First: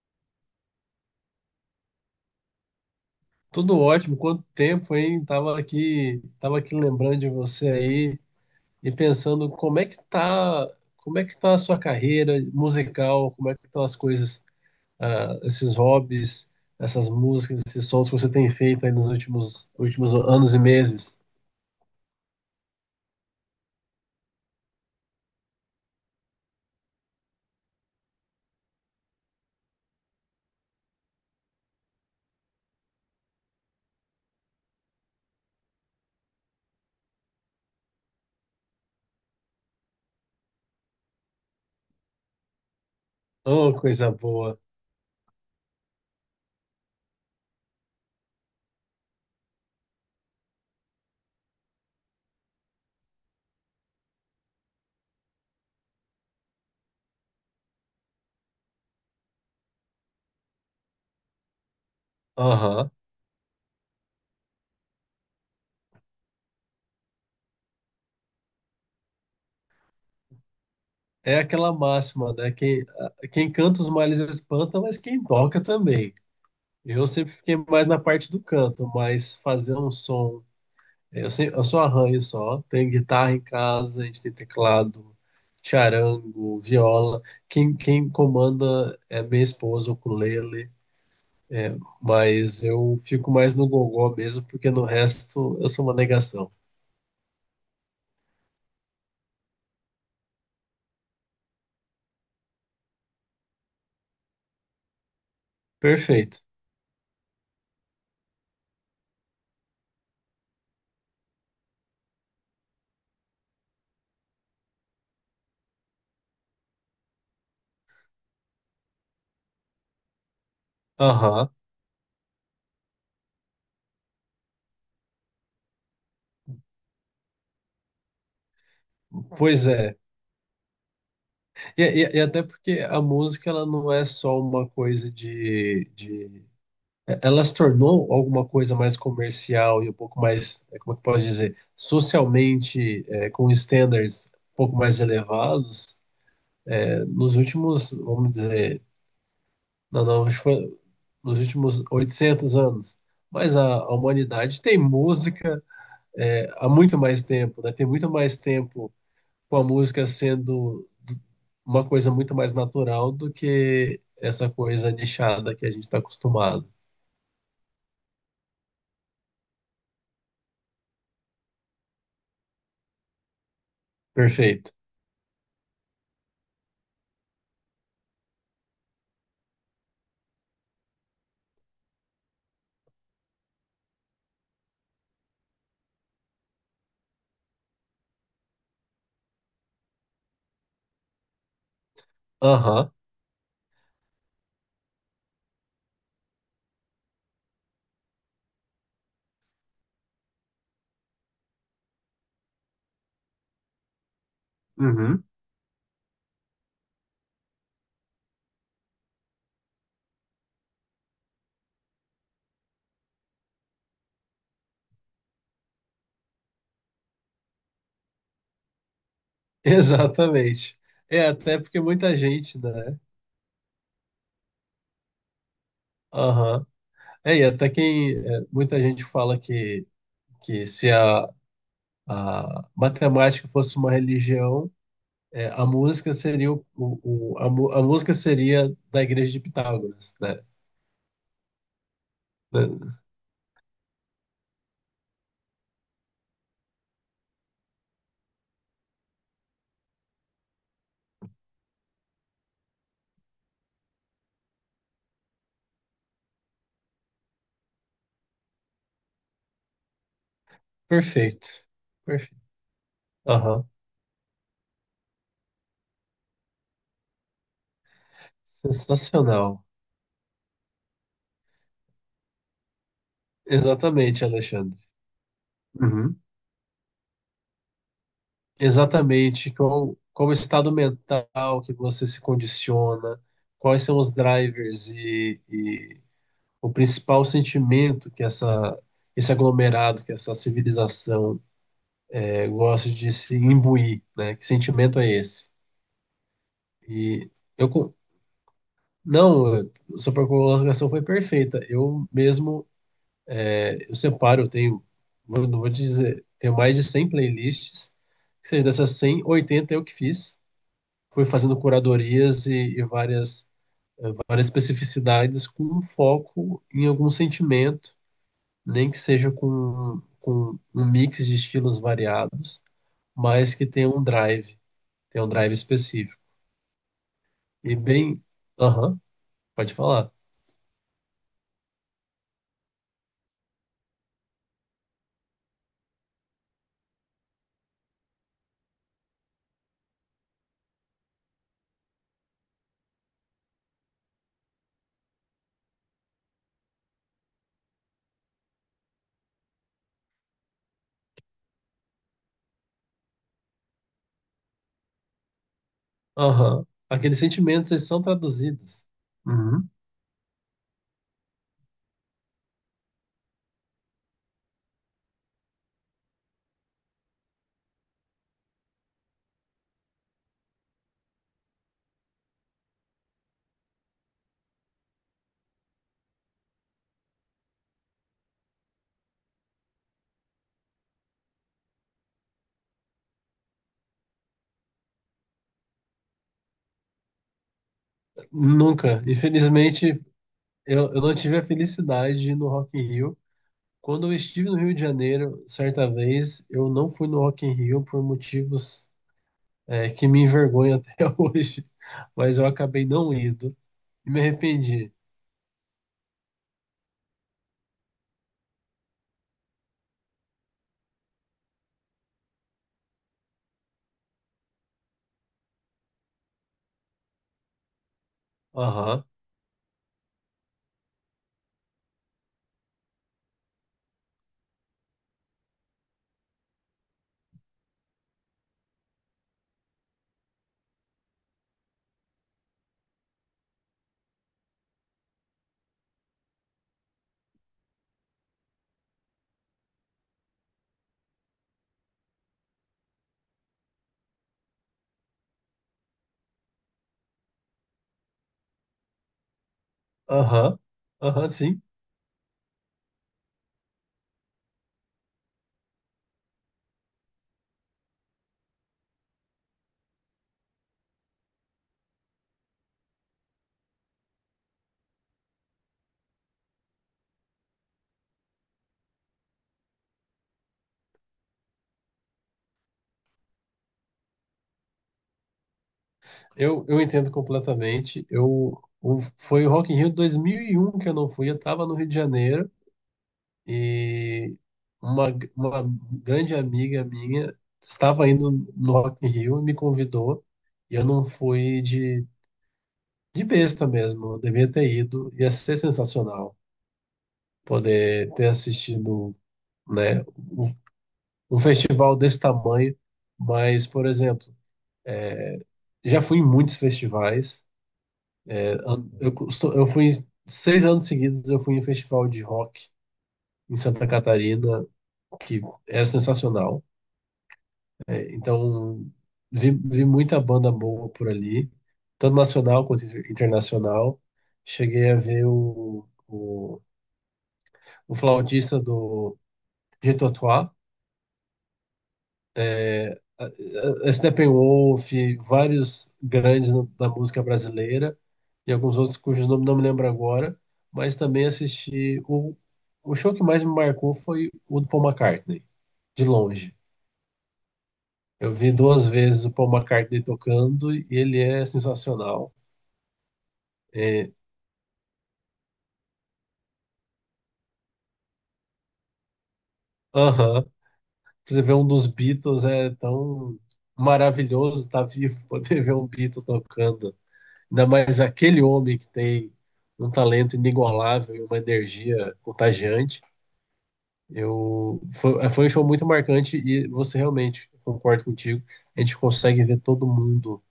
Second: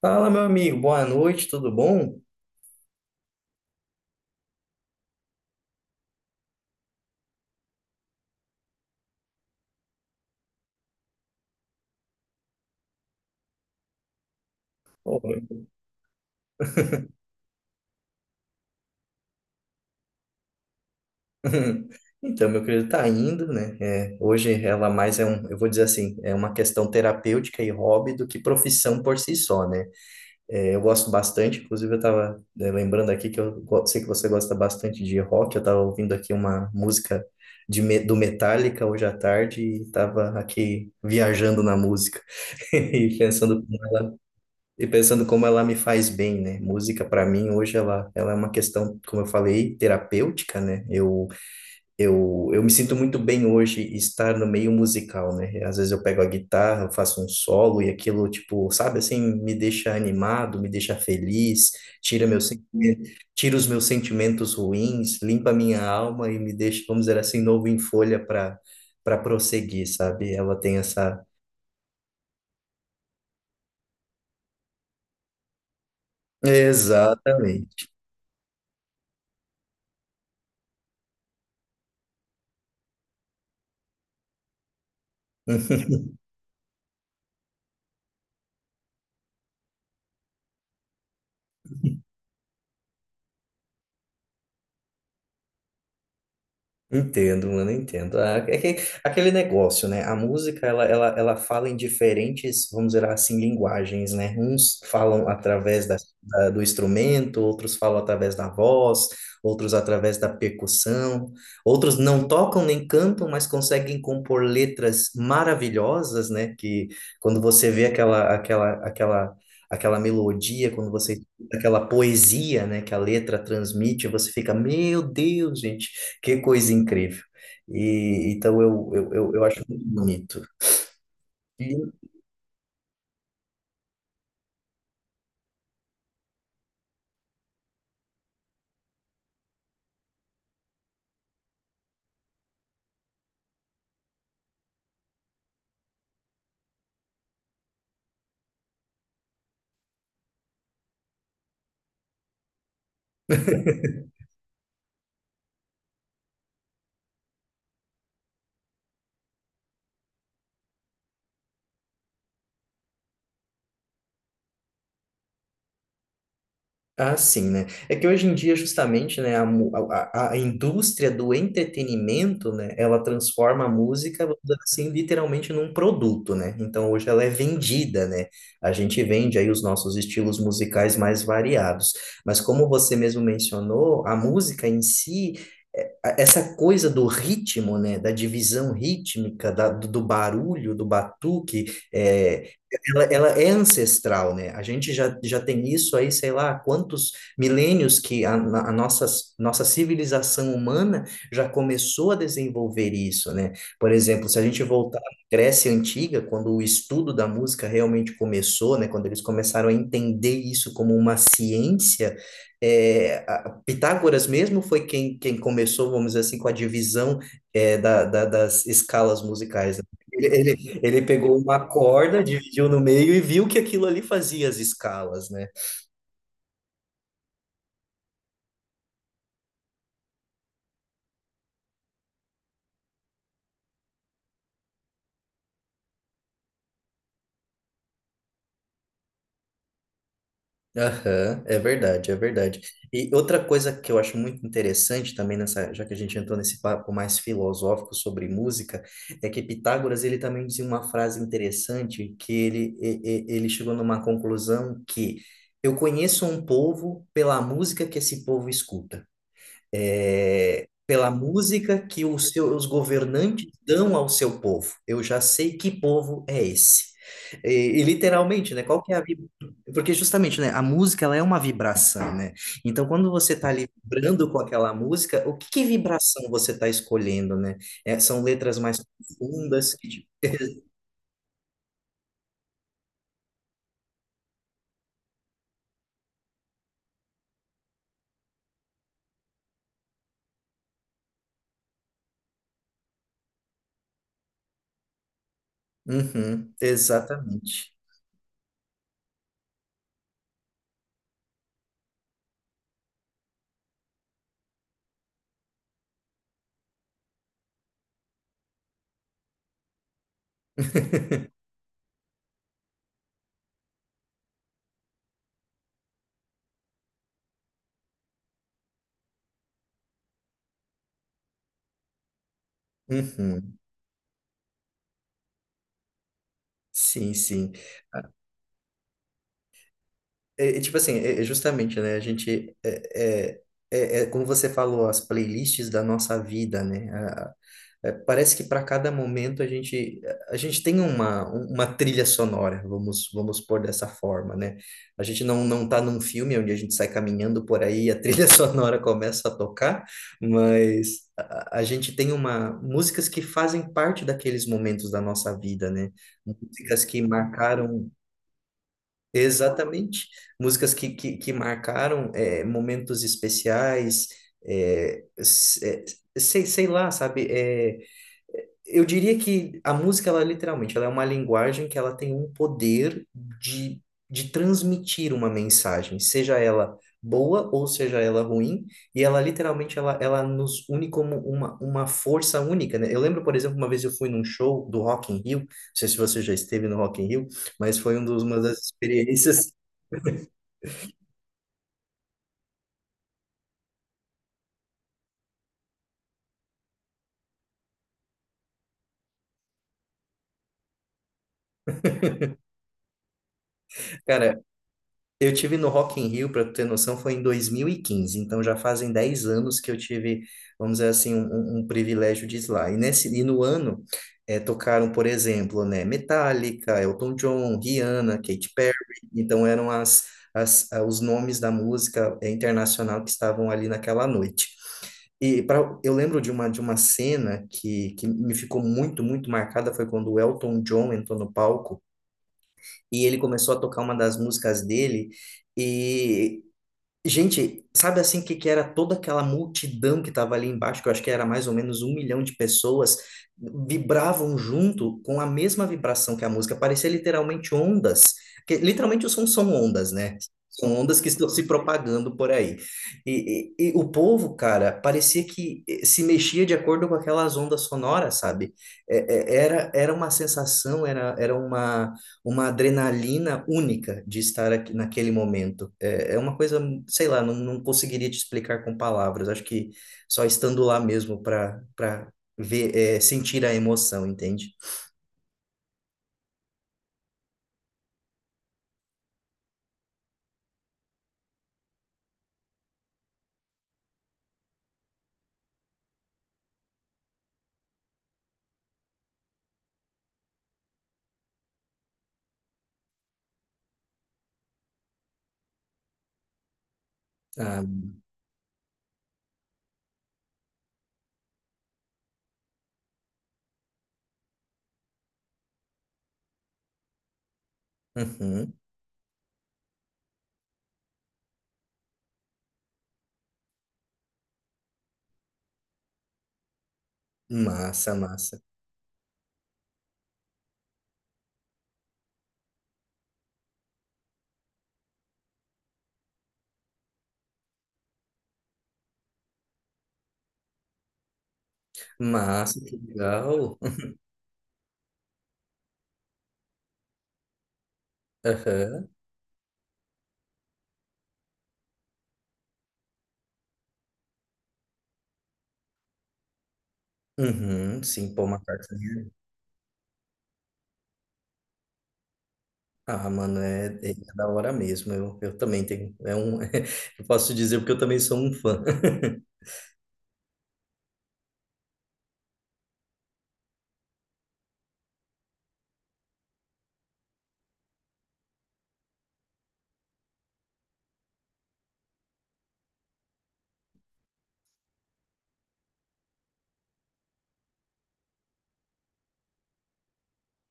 Fala, meu amigo, boa noite, tudo bom? Tudo ótimo, quanto tempo, hein? Tava aqui lembrando de você aí e pensando como é que tá a sua carreira musical, como é que estão as coisas, Pô. Esses hobbies, essas músicas, esses sons que você tem feito aí nos últimos anos e meses. Então, meu querido, tá indo, né? É, hoje ela mais é um, eu vou dizer assim, é uma questão terapêutica e hobby do que profissão por si só, né? É, eu gosto bastante. Inclusive, eu tava, né, lembrando aqui que sei que você gosta bastante de rock. Eu tava ouvindo aqui uma música do Metallica hoje à tarde e tava aqui viajando na música. E pensando, Oh, coisa boa. e pensando como ela me faz bem, né? Música para mim hoje ela é uma questão, como eu falei, terapêutica, né? Eu me sinto muito bem hoje estar no meio musical, né? Às vezes eu pego a guitarra, eu faço um solo e aquilo, tipo, sabe assim, me deixa animado, me deixa feliz, tira meu Aham. sentimento, tira os meus sentimentos ruins, limpa minha alma e me deixa, vamos dizer assim, novo em folha para prosseguir, sabe? Ela tem essa. É aquela máxima, né? Quem canta os males espanta, mas quem toca também. Eu sempre fiquei mais Exatamente. na parte do canto, mas fazer um som. Eu só arranho só. Tenho guitarra em casa, a gente tem teclado, charango, viola. Quem comanda é minha esposa, o ukulele. Mas eu fico mais no gogó mesmo, porque no resto eu sou uma negação. Entendo, mano, entendo. Ah, é que aquele negócio, né? A música, ela fala em diferentes, vamos dizer assim, linguagens, né? Uns falam através Perfeito. Do instrumento, outros falam através da voz, outros através da percussão, outros não tocam nem cantam, mas conseguem compor letras maravilhosas, né? Que quando você vê aquela melodia, quando você Aham. daquela poesia, né, que a letra transmite, você fica, meu Deus, gente, que coisa incrível. E então eu acho Pois muito é. bonito. E E até porque a música ela não é só uma coisa de. Ela se tornou alguma coisa mais comercial e um pouco mais, como é que eu posso dizer, socialmente, com standards um pouco mais elevados, nos últimos, vamos dizer, não, não, acho que foi nos últimos 800 anos. Mas a humanidade tem música, há muito mais tempo, né? Tem muito mais tempo com a música sendo uma coisa muito mais natural do que essa coisa nichada que a gente está acostumado. Ah, sim, né? É que hoje em dia, justamente, né, a, mu- a indústria do entretenimento, né, ela transforma a música, vamos dizer Perfeito. assim, literalmente num produto, né? Então, hoje ela é vendida, né? A gente vende aí os nossos estilos musicais mais variados. Mas como você mesmo mencionou, a música em si, é- a- essa coisa do ritmo, né, da divisão rítmica, da, do barulho, do batuque, é, Aham. ela é ancestral, né? A gente já tem isso aí, sei lá, há quantos milênios que a nossa, civilização humana já começou a desenvolver isso, né? Por exemplo, se a gente voltar à Uhum. Grécia Antiga, quando o estudo da música realmente começou, né? Quando eles começaram a entender isso como uma ciência, é, Pitágoras mesmo foi quem começou, vamos dizer assim, com a divisão, é, da, das escalas musicais, né? Ele, Exatamente. ele ele É, pegou uma até porque muita corda, gente, dividiu no né? meio e viu que aquilo ali fazia as escalas, né? Aham. Muita gente fala que, se a matemática fosse uma religião, a música seria da igreja de Pitágoras, né? Aham, é verdade, é verdade. Da- E outra coisa que eu acho muito interessante também nessa, já que a gente entrou nesse papo mais filosófico sobre música, é que Pitágoras, ele também dizia uma frase interessante que ele chegou numa conclusão que eu conheço um povo pela música que esse povo escuta, é, pela Perfeito. música que os Perfeito. seus governantes Aham. dão ao seu povo. Eu já sei que povo é esse. E, e literalmente, né? Qual que é a vib-. Sensacional. Porque justamente, né? A música, ela é uma vibração, né? Então, quando você está ali Exatamente, vibrando com aquela Alexandre. música, o que que Uhum. vibração você está escolhendo, né? É, são letras mais Exatamente, profundas que qual, te-. qual o estado mental que você se condiciona, quais são os drivers e o principal sentimento que essa, esse aglomerado, que essa civilização gosta de se imbuir, né? Que sentimento é esse? Uhum, E eu, exatamente. co- não, sua colocação foi perfeita. Eu mesmo, eu separo, eu tenho, não vou dizer, tenho mais de 100 playlists, que seja dessas 100, 80 eu que fiz. Fui fazendo curadorias e, várias, várias especificidades com um foco em algum sentimento, nem que seja com um mix de estilos variados, mas Uhum, que tenha um drive específico. sim, sim. E bem, aham, pode falar. É, é tipo assim, é justamente, né? A gente é, é como você falou, as playlists da nossa vida, né? A- é, parece que para cada momento a gente tem uma trilha sonora, vamos pôr dessa forma, né? A gente não tá num filme onde a gente sai caminhando por aí, e a trilha sonora começa a tocar, mas a gente tem uma músicas que fazem parte daqueles momentos da nossa vida, né? Aham, Músicas que aqueles sentimentos eles marcaram. são traduzidos. Uhum. Exatamente. Músicas que marcaram é, momentos especiais, é, é, sei lá, sabe? É, eu diria que a música, ela literalmente, ela é uma linguagem que ela tem um poder de, de transmitir uma mensagem, seja ela boa ou seja ela ruim, e ela literalmente, ela nos une como uma força única, né? Eu lembro, por exemplo, uma vez eu fui num show do Rock in Rio, não sei se você já esteve no Rock in Rio, mas foi uma das Nunca, experiências. infelizmente, eu não tive a felicidade de ir no Rock in Rio. Quando eu estive no Rio de Janeiro, certa vez, eu não fui no Rock in Rio por motivos que me envergonha até hoje, mas eu acabei não indo e me Cara, arrependi. eu tive no Rock in Rio, para ter noção, foi em 2015, então já fazem 10 anos que eu tive, vamos dizer assim, um privilégio de ir lá. E nesse e no ano tocaram, por exemplo, né, Metallica, Elton John, Rihanna, Katy Perry. Aham, Então eram os nomes da música internacional que estavam ali naquela noite. Eu lembro de uma cena que me ficou muito, muito marcada, foi quando o Elton John entrou no palco e ele começou a tocar uma das músicas dele, e gente, sabe assim o que que era toda aquela multidão que estava ali embaixo, que eu acho que era mais ou menos 1 milhão de pessoas, vibravam junto com a mesma vibração que a música, parecia literalmente ondas, que literalmente o som são ondas, né? aham, São ondas que estão aham, se sim. propagando por aí. E o povo, cara, parecia que se mexia de acordo com aquelas ondas sonoras, sabe? Era uma sensação, era uma adrenalina única de estar aqui naquele momento. É uma coisa, sei lá, não conseguiria te explicar com palavras. Acho que só estando lá mesmo para ver, é, sentir a emoção, entende? Eu entendo completamente. Foi o Rock in Rio 2001 que eu não fui, eu estava no Rio de Janeiro e uma, uma grande amiga minha estava indo no Rock in Rio e me convidou e eu não fui de besta mesmo, eu devia ter ido, ia ser sensacional Ah, poder ter assistido, né, o um festival desse tamanho, mas, por exemplo, já fui em muitos festivais. uhum. Eu, costu- eu fui em- 6 anos seguidos, eu fui em um festival de rock em Santa Catarina, que era sensacional. Massa, É, massa. então, vi muita banda boa por ali, tanto nacional quanto internacional. Cheguei a ver o flautista do Jethro Tull, Massa, que legal. a Steppenwolf, vários grandes da música brasileira e alguns Aham. outros cujos nomes não me lembro agora, mas também assisti o show que mais me marcou foi o do Paul McCartney, de longe. Uhum. Sim, pô, Eu vi duas McCartney. vezes o Paul McCartney tocando e ele é sensacional. Ah, mano, é, é É, da hora mesmo. Eu também tenho. É um, eu posso dizer porque eu também sou um fã. aham, você vê um dos Beatles é tão maravilhoso estar vivo, poder ver um Beatle tocando. Ainda mais aquele homem que tem um talento inigualável e uma energia contagiante. Foi um show muito marcante e você realmente, concordo contigo, a gente consegue ver todo mundo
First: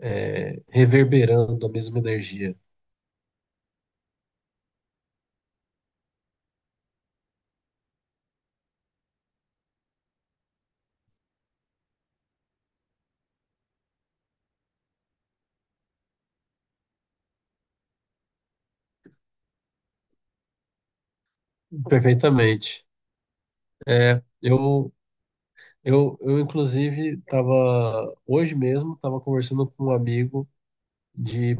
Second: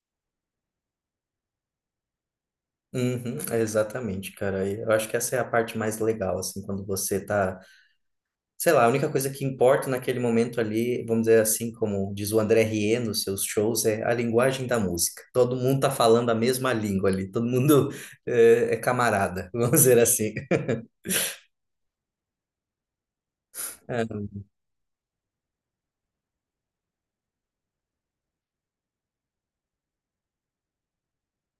reverberando a mesma energia Uhum, exatamente, cara. Eu acho que essa é a parte mais legal, assim, quando você tá sei lá, a única coisa que importa naquele momento ali, vamos dizer assim, como diz o André Rieu nos seus shows, é a linguagem da música. Todo mundo tá falando a mesma língua ali, todo mundo é, camarada, vamos dizer assim. perfeitamente. Ah, É, eu, inclusive, estava hoje mesmo, estava conversando com um amigo de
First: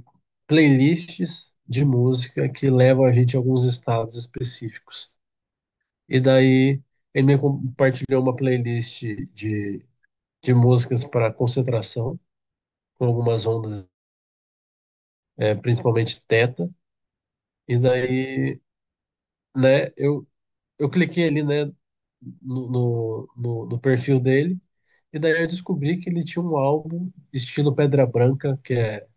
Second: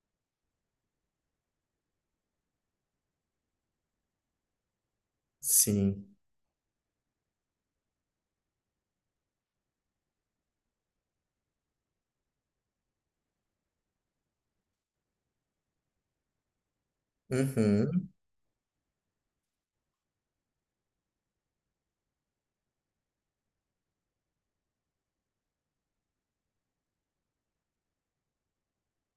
playlists de música que levam a gente a alguns estados específicos. sim. E daí ele me compartilhou uma playlist de, de músicas para concentração, com algumas ondas, principalmente teta. E Uhum, daí, né, eu cliquei ali, né, no perfil dele. E daí eu descobri que ele tinha um álbum estilo Pedra Branca, que é,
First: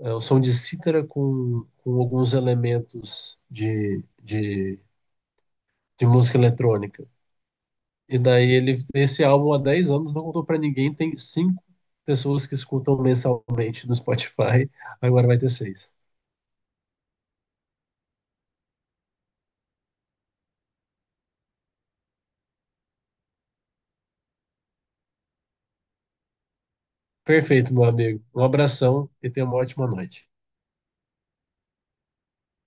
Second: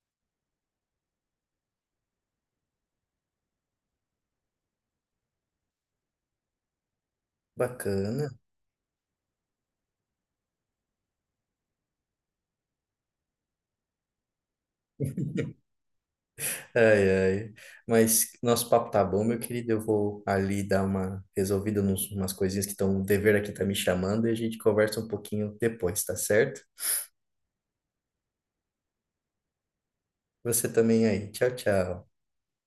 é o som de cítara com alguns elementos de música eletrônica. E bacana. daí ele, esse álbum há 10 anos não contou pra ninguém, tem cinco pessoas que escutam mensalmente no Spotify, agora vai ter seis. Ai, ai. Mas nosso papo tá bom, meu querido. Eu vou ali dar uma resolvida nos umas coisinhas que estão, o dever aqui tá me chamando e a gente conversa um pouquinho depois, tá certo? Perfeito, meu amigo. Um abração e tenha uma ótima noite. Você também aí. Tchau, tchau.